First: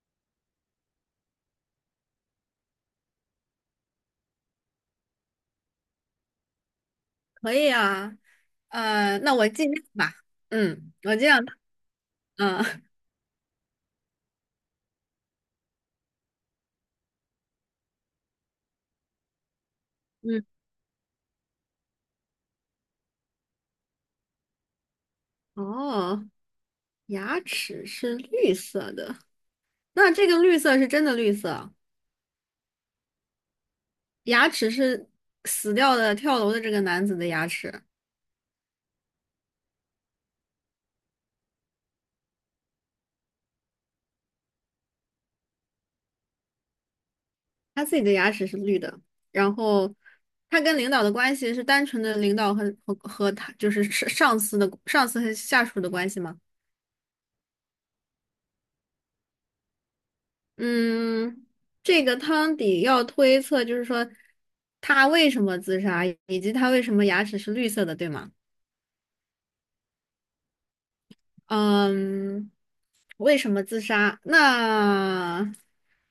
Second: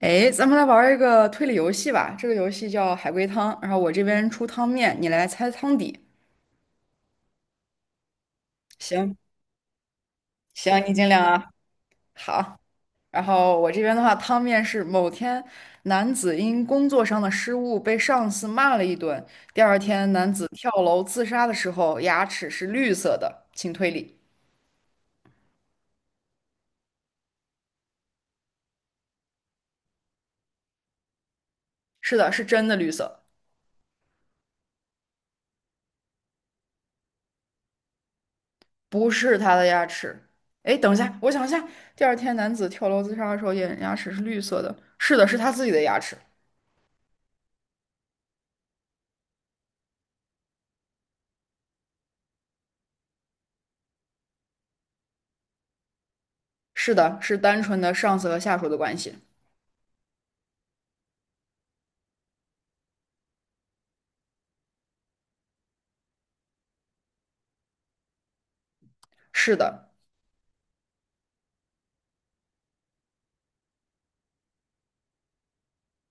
哎，咱们来玩儿一个推理游戏吧。这个游戏叫海龟汤，然后我这边出汤面，你来猜汤底。可以啊，行那我尽量吧。行，你嗯，尽我量尽量。啊。好，嗯 然后我这边的话，汤面是某天男子因工作上的失误被上司骂了一顿，第二天 男嗯，子跳楼自杀的时候牙齿是绿色的，请推理。哦，牙齿是绿色的，那这个绿色是真的绿色啊。是的，是真的绿色，牙齿是死掉的跳楼的这个男子的牙齿，不是他的牙齿。哎，等一下，我想一下，第二天男子跳楼自杀的时候，眼牙齿是绿色的。是的，是他自己的牙齿。他自己的牙齿是绿的。然后他跟领导的关系是单纯的领导和他就是上司的上司和下属的关系吗？是的，是单纯的上司和下属的关系。嗯，这个汤底要推测，就是说他为什么自杀，以及他为什么牙齿是绿色的，对吗？是的，嗯，为什么自杀？那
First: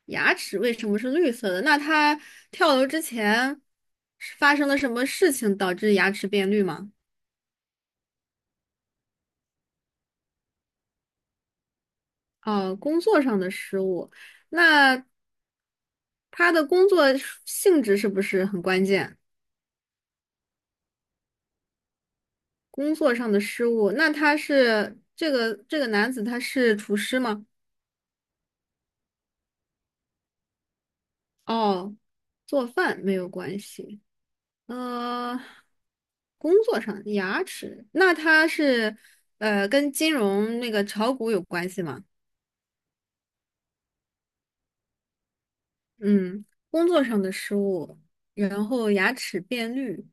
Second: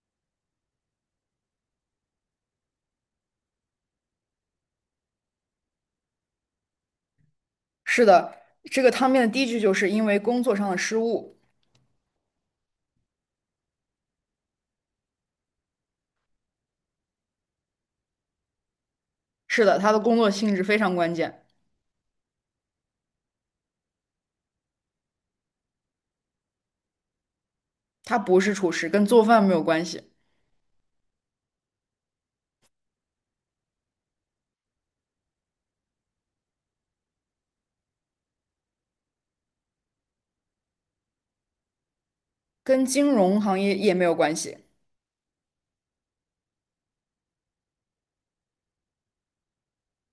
牙齿为什么是绿色的？那他跳楼之前是发生了什么事情导致牙齿变绿吗？是的，这个汤面的第一句就是因为工作上的失误。哦，工作上的失误。那他的工作性质是不是很关键？是的，他的工作性质非常关键，工作上的失误，那他是这个男子他是厨师吗？他不是厨师，跟做饭没有关系，哦，做饭没有关系。呃，工作上牙齿，那他是跟金融那个炒股有关系吗？跟金融行业也没有关系。嗯，工作上的失误，然后牙齿变绿。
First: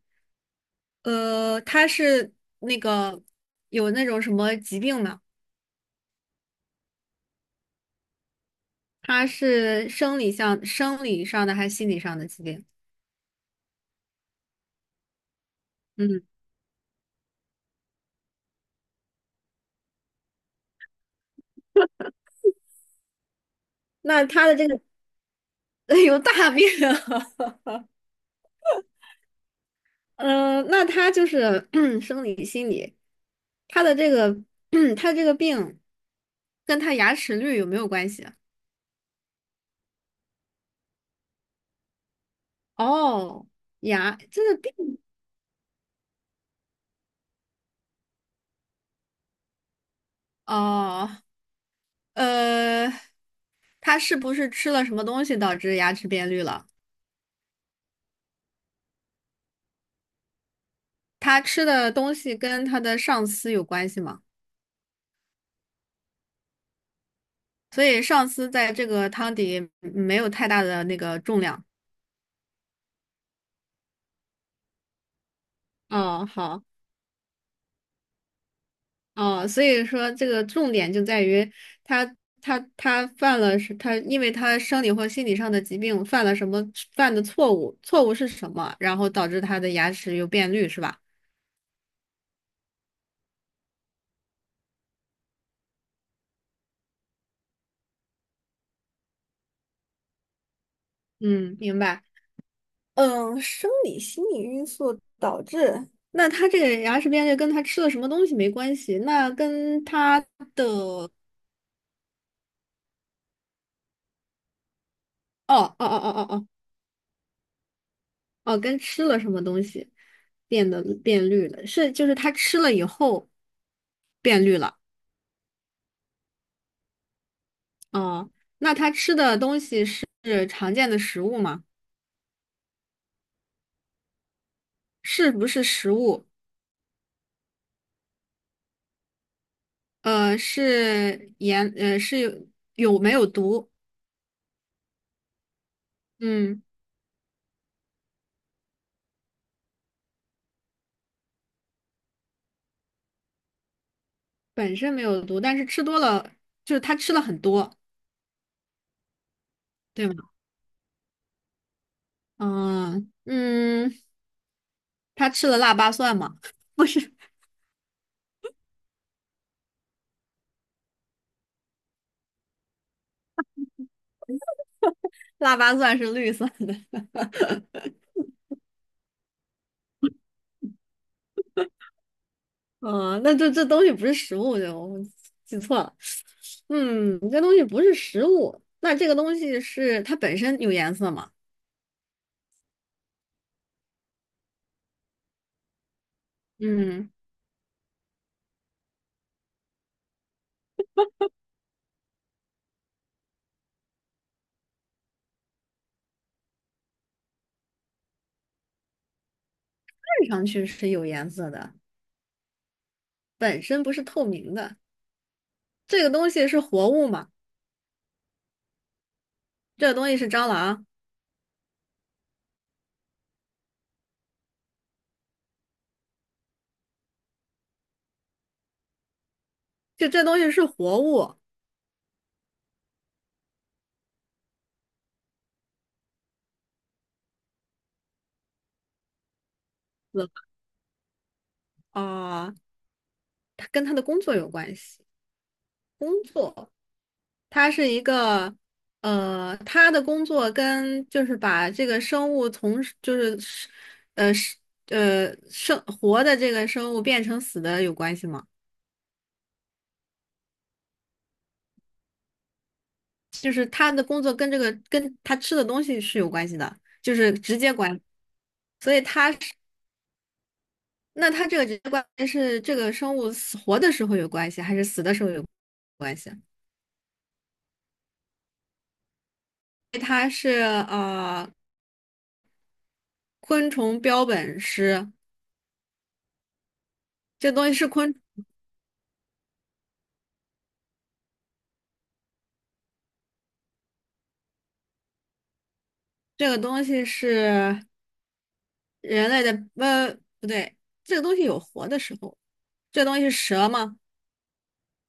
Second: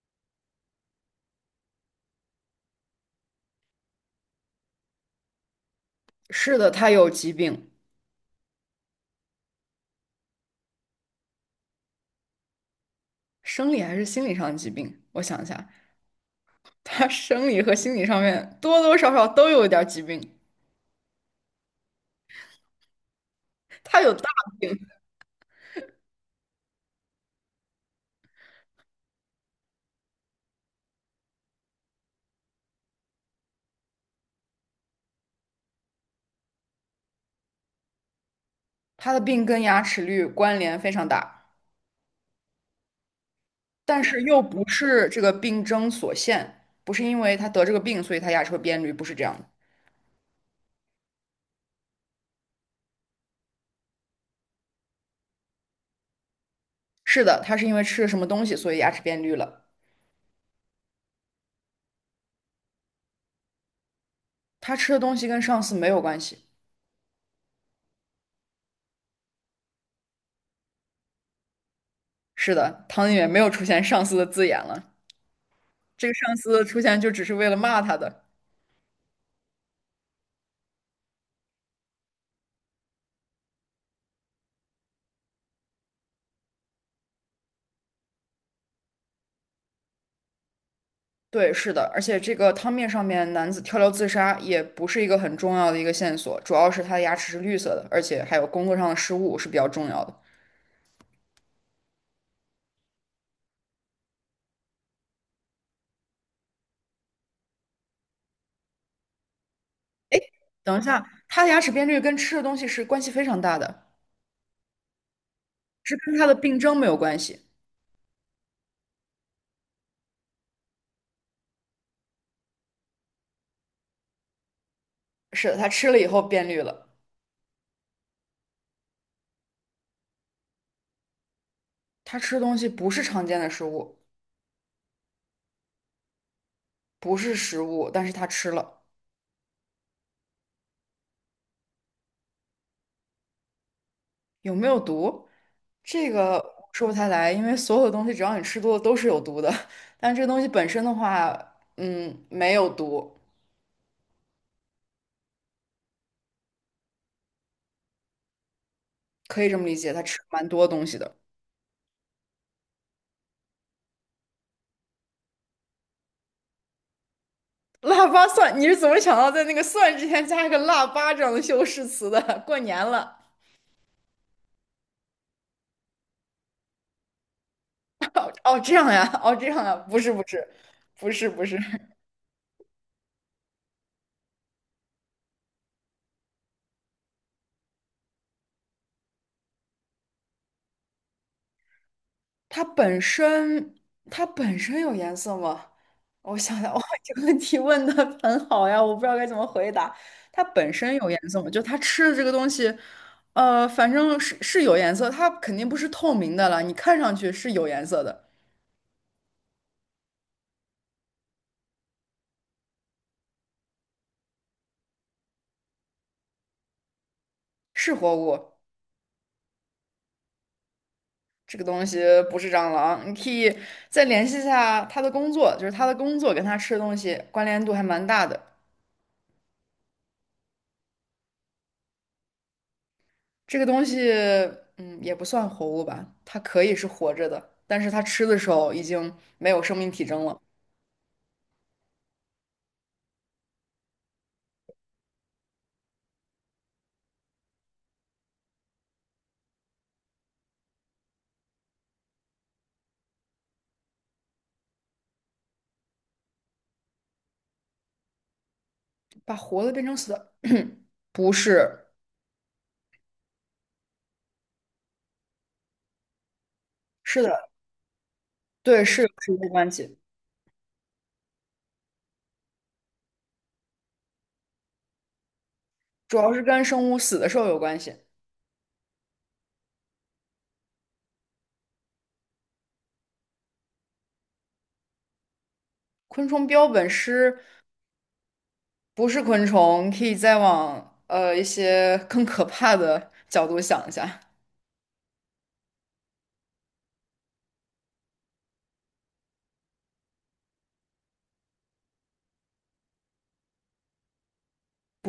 他是那个有那种什么疾病吗？是的，他有疾病，他是生理上的还是心理上的疾病？生理还是心理上的疾病？我想一下，嗯。他生理和心理上面多多少少都有一点儿疾病，他有那大他的这病，个 有大病啊。嗯，那他就是 生理、心理，他的这个 他这个病跟他牙齿绿有没有关系啊。他的病跟牙齿率关联非常大。哦，但牙，是又这个不病。是这个病症所限，不是因为他得这个病，所以他牙齿会变绿，不是这样的。哦，呃，他是不是吃了什么东西导致牙齿变绿了？是的，他是因为吃了什么东西，所以牙齿变绿了。他吃的东西跟他的上司有关系吗？他吃的东西跟上司没有关系。所以上司在这个汤底没有太大的那个重量。是的，汤里面没有出现上司的字眼了，这个哦，上司好。的出现就只是为了骂他的。哦，所以说这个重点就在于他他犯了是他，因为他生理或心理上的疾病犯了什么犯的错误，错误是什么，然后导致他的牙齿又变绿，是吧？对，是的，而且这个汤面上面男子跳楼自杀也不是一个很重要的一个线索，主要是他的牙齿是绿色的，而且还有工作上的失误是比较重要的。嗯，明白。嗯，生理心理因素导致。那他这个牙齿变绿跟他吃了什么东西没关系，那跟他的等一下，他的牙齿变绿跟吃的东西是关系非常大的。哦哦哦是跟它哦的哦。病症没有关系。哦哦，跟吃了什么东西变得变绿了，是就是他吃了以后变绿了。是的，它吃了以后变绿了。哦，那他吃的东西是常见的食物吗？它吃东西不是常见的食物，是不是食物？不是食物，但是它吃了，是盐，是有有没有毒？有没有毒？这个嗯，说不太来，因为所有的东西只要你吃多了都是有毒的。但这个东西本身的话，嗯，没有毒，本身没有毒，但是吃多了，就是他吃了很多，可以这么理解。它对吗？吃了蛮多东西的。嗯嗯，他吃了腊八蒜吗？不是，腊八蒜，你是怎么想到在那个蒜之前加一个腊八这样的修饰词的？过年了，腊八蒜是绿色的。哦，这样呀，哦，这样呀，不是，不是，不是，不是。嗯，那这东西不是食物，就我记错了。嗯，这东西不是食物，那这个东西是它本身有颜色吗？它本身它本身有颜色吗？我想想，哇，嗯。这个问题问的很好呀，我不知道该怎么回答。它本身有颜色吗？就它吃的这个东西，反正是有颜色，它肯定不是透明的了，你看上去是有颜色的，看上去是有颜色的，本身不是透明的。这个东西是活物嘛？是活物。这个东西是蟑螂，这个东西不是蟑螂，你可以再联系一下它的工作，就是它的工作跟它吃的东西关联度还蛮大的。就这东西是活物，这个东西，嗯，也不算活物吧，它可以是活着的，但是它吃的时候已经没有生命体死征了了，啊，它跟它的工作有关系。工作，它是一个，它的工作跟就是把这个生物从就是呃是生活的这个生物变成死的有关系吗？把活的变成死的，不是，就是它的工作跟跟它吃的东西是有关系的，就是是的，直接关系。对，所以是有它，直接关系，那它这个直接关系是这个生物死活的时候有关系，还是死的时候有主关系？要是跟生物死的时候有关系。它是呃昆虫标本师，昆虫标本师这个东西是昆，不是昆虫，可以再往一些更可怕的角度想一下，这个东西是人类的，呃，不对，这个东西有活的时候，这个东西是蛇吗？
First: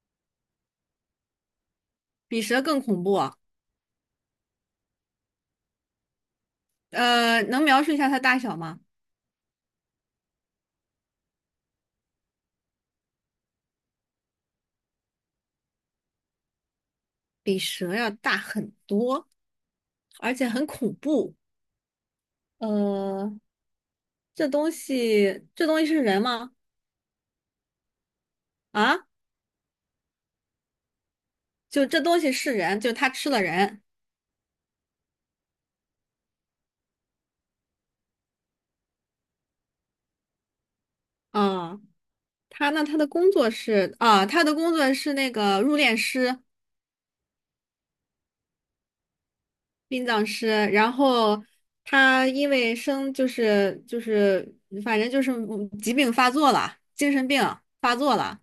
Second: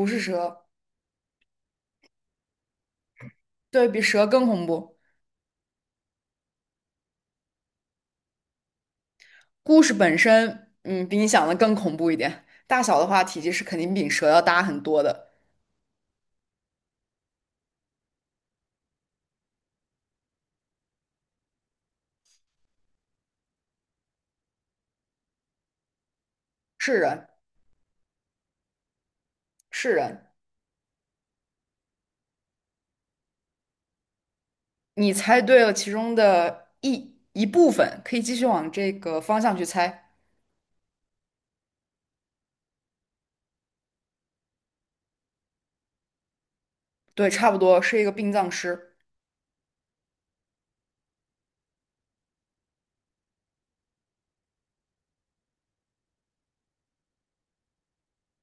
不是蛇，比蛇更恐怖啊。对比蛇更恐怖。能描述一下它大小吗？故事本身，嗯，比你想的更恐怖一点。大小的话，体积是肯定比蛇要大很多的。比蛇要大很多，而且很恐怖。呃，这东西，这东西是人吗？是人，啊？是人，就这东西是人，就他吃了人。你猜对了其中的一部分，可以继续往这个方向去猜。啊，他那他的工作是啊，他的工作是那个入殓师、对，差不多是一个殡葬师，殡葬师。然后他因为生就是就是，反正就是疾病发作了，精神病发作了，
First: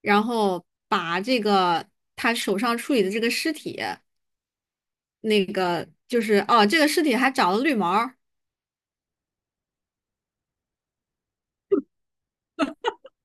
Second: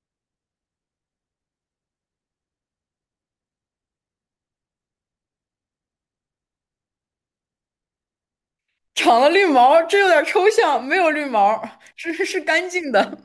然后把这个他手上处理的这个尸体，就是哦，这个尸体还长了绿毛。长了绿毛这有点抽象，没有绿毛是干净的。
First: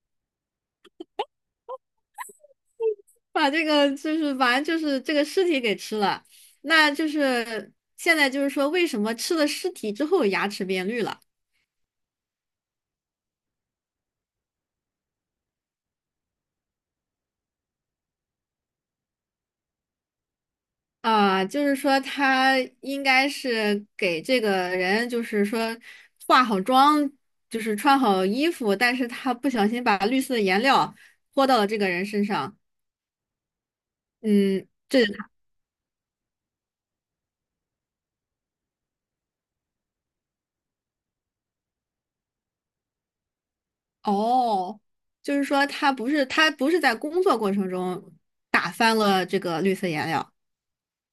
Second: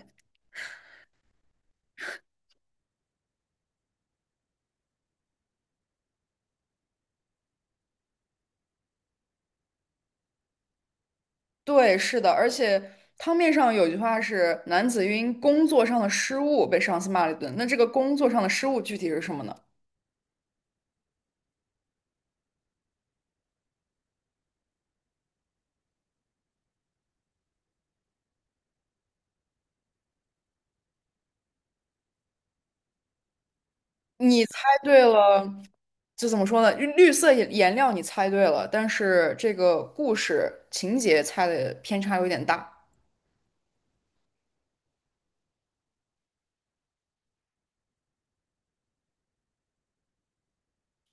把这个就是反正就是这个尸体给吃了，那就是现在就是说为什么吃了尸体之后牙齿变绿了。 对，是的，而且汤面上有句话是“男子因工作上的失误被上司骂了一顿”，那这个工作上的失误具体是什么呢？啊、就是说他应该是给这个人就是说化好妆，就是穿好衣服，但是他不小心把绿色的颜料泼到了这个人身上，你猜嗯，对这是了，就怎么说呢？绿色颜料你猜对了，但是这个故事情节猜的偏差有点大。他。哦，就是说他不是在工作过程中打翻了这个绿色颜料。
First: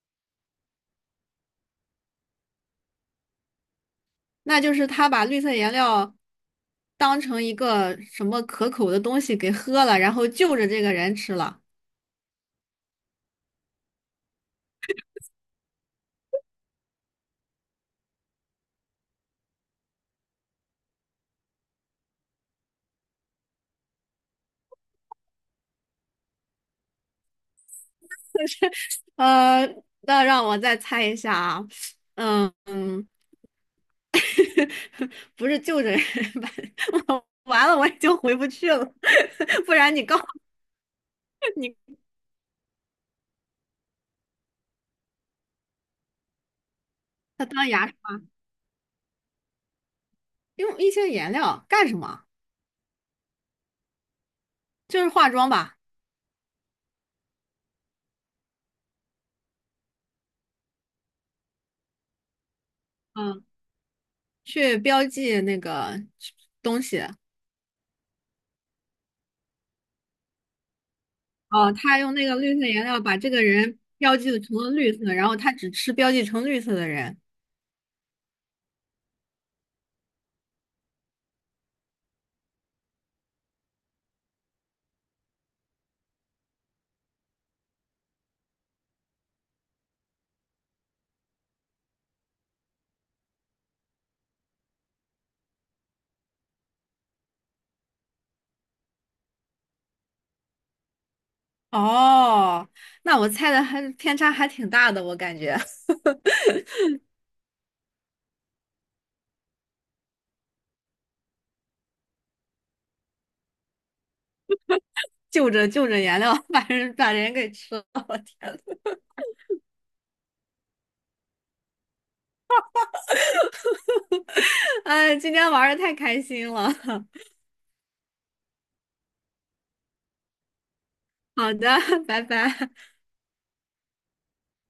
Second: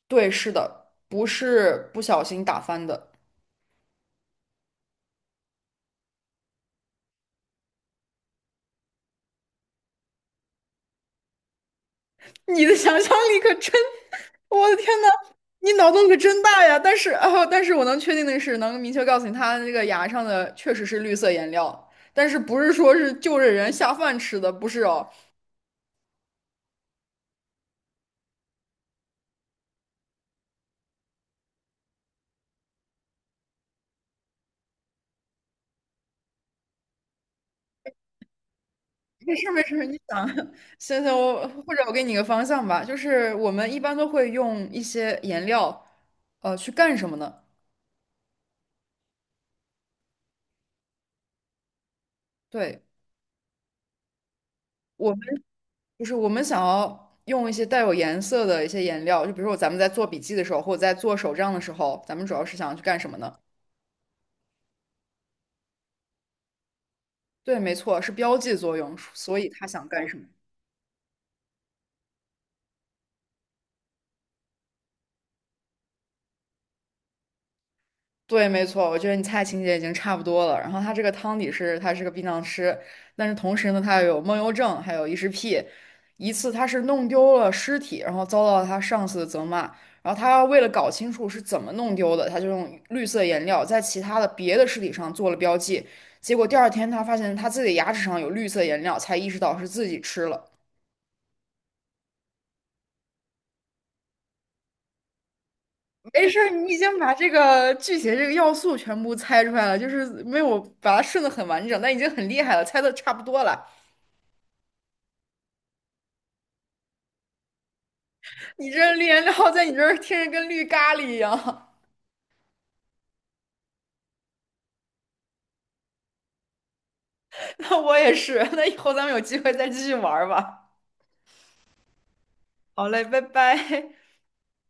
对，是的，不是不小心打翻的。那就是他把绿色颜料当成一个什么可口的东西给喝了，然后就着这个人吃了。你的想象力可真，我的天呐，你脑洞可真大呀！但是，哦，但是我能确定的是，能明确告诉你，他那个牙上的确实是绿色颜料，但是不是说是就着人下饭吃的，不是哦。呃，那让我再猜一下啊，嗯嗯，不是就着人吧 我完了，我已经回不去了，没事没 不事，然你你告想，行行，我或者我你给你个方向吧，就是我们一般都会用一些颜料，去干什么呢？他当牙刷用一些颜料干什么？对。就是我们。化妆吧，就是我们想要用一些带有颜色的一些颜料，就比如说咱们在做笔记的时候，或者在做手账的时候，咱们主要是想要去干什么呢？嗯，去标记那个东西。对，没错，是标记作用，所以他想干什么？哦，他用那个绿色颜料把这个人标记成了绿色，然后他只吃标记成绿色的人。对，没错，我觉得你猜情节已经差不多了。然后他这个汤底是，他是个殡葬师，但是同时呢，他又有梦游症，还有异食癖。一次他是弄丢了尸体，然后遭到他上司的责骂。然后他为了搞清楚是怎么弄丢的，他就用绿色颜料在其他的别的尸体上做了标记。结果第二天他发现他自己的牙齿上有绿色颜料，才意识到是自己吃了。哦，那我猜的还偏差还挺大的，我感觉 没事儿，你已经把这个剧情这个要素全部猜出来了，就是没有把它顺的很完整，但已经很厉害了，猜的差不多了。就着颜料把人给吃了，我天你这呐，绿颜料在你这儿听着跟绿咖喱一样，哎，今天玩的太开心了。那我也是。那以后咱们有机会再继续玩儿吧。好的，拜拜。好嘞，拜拜。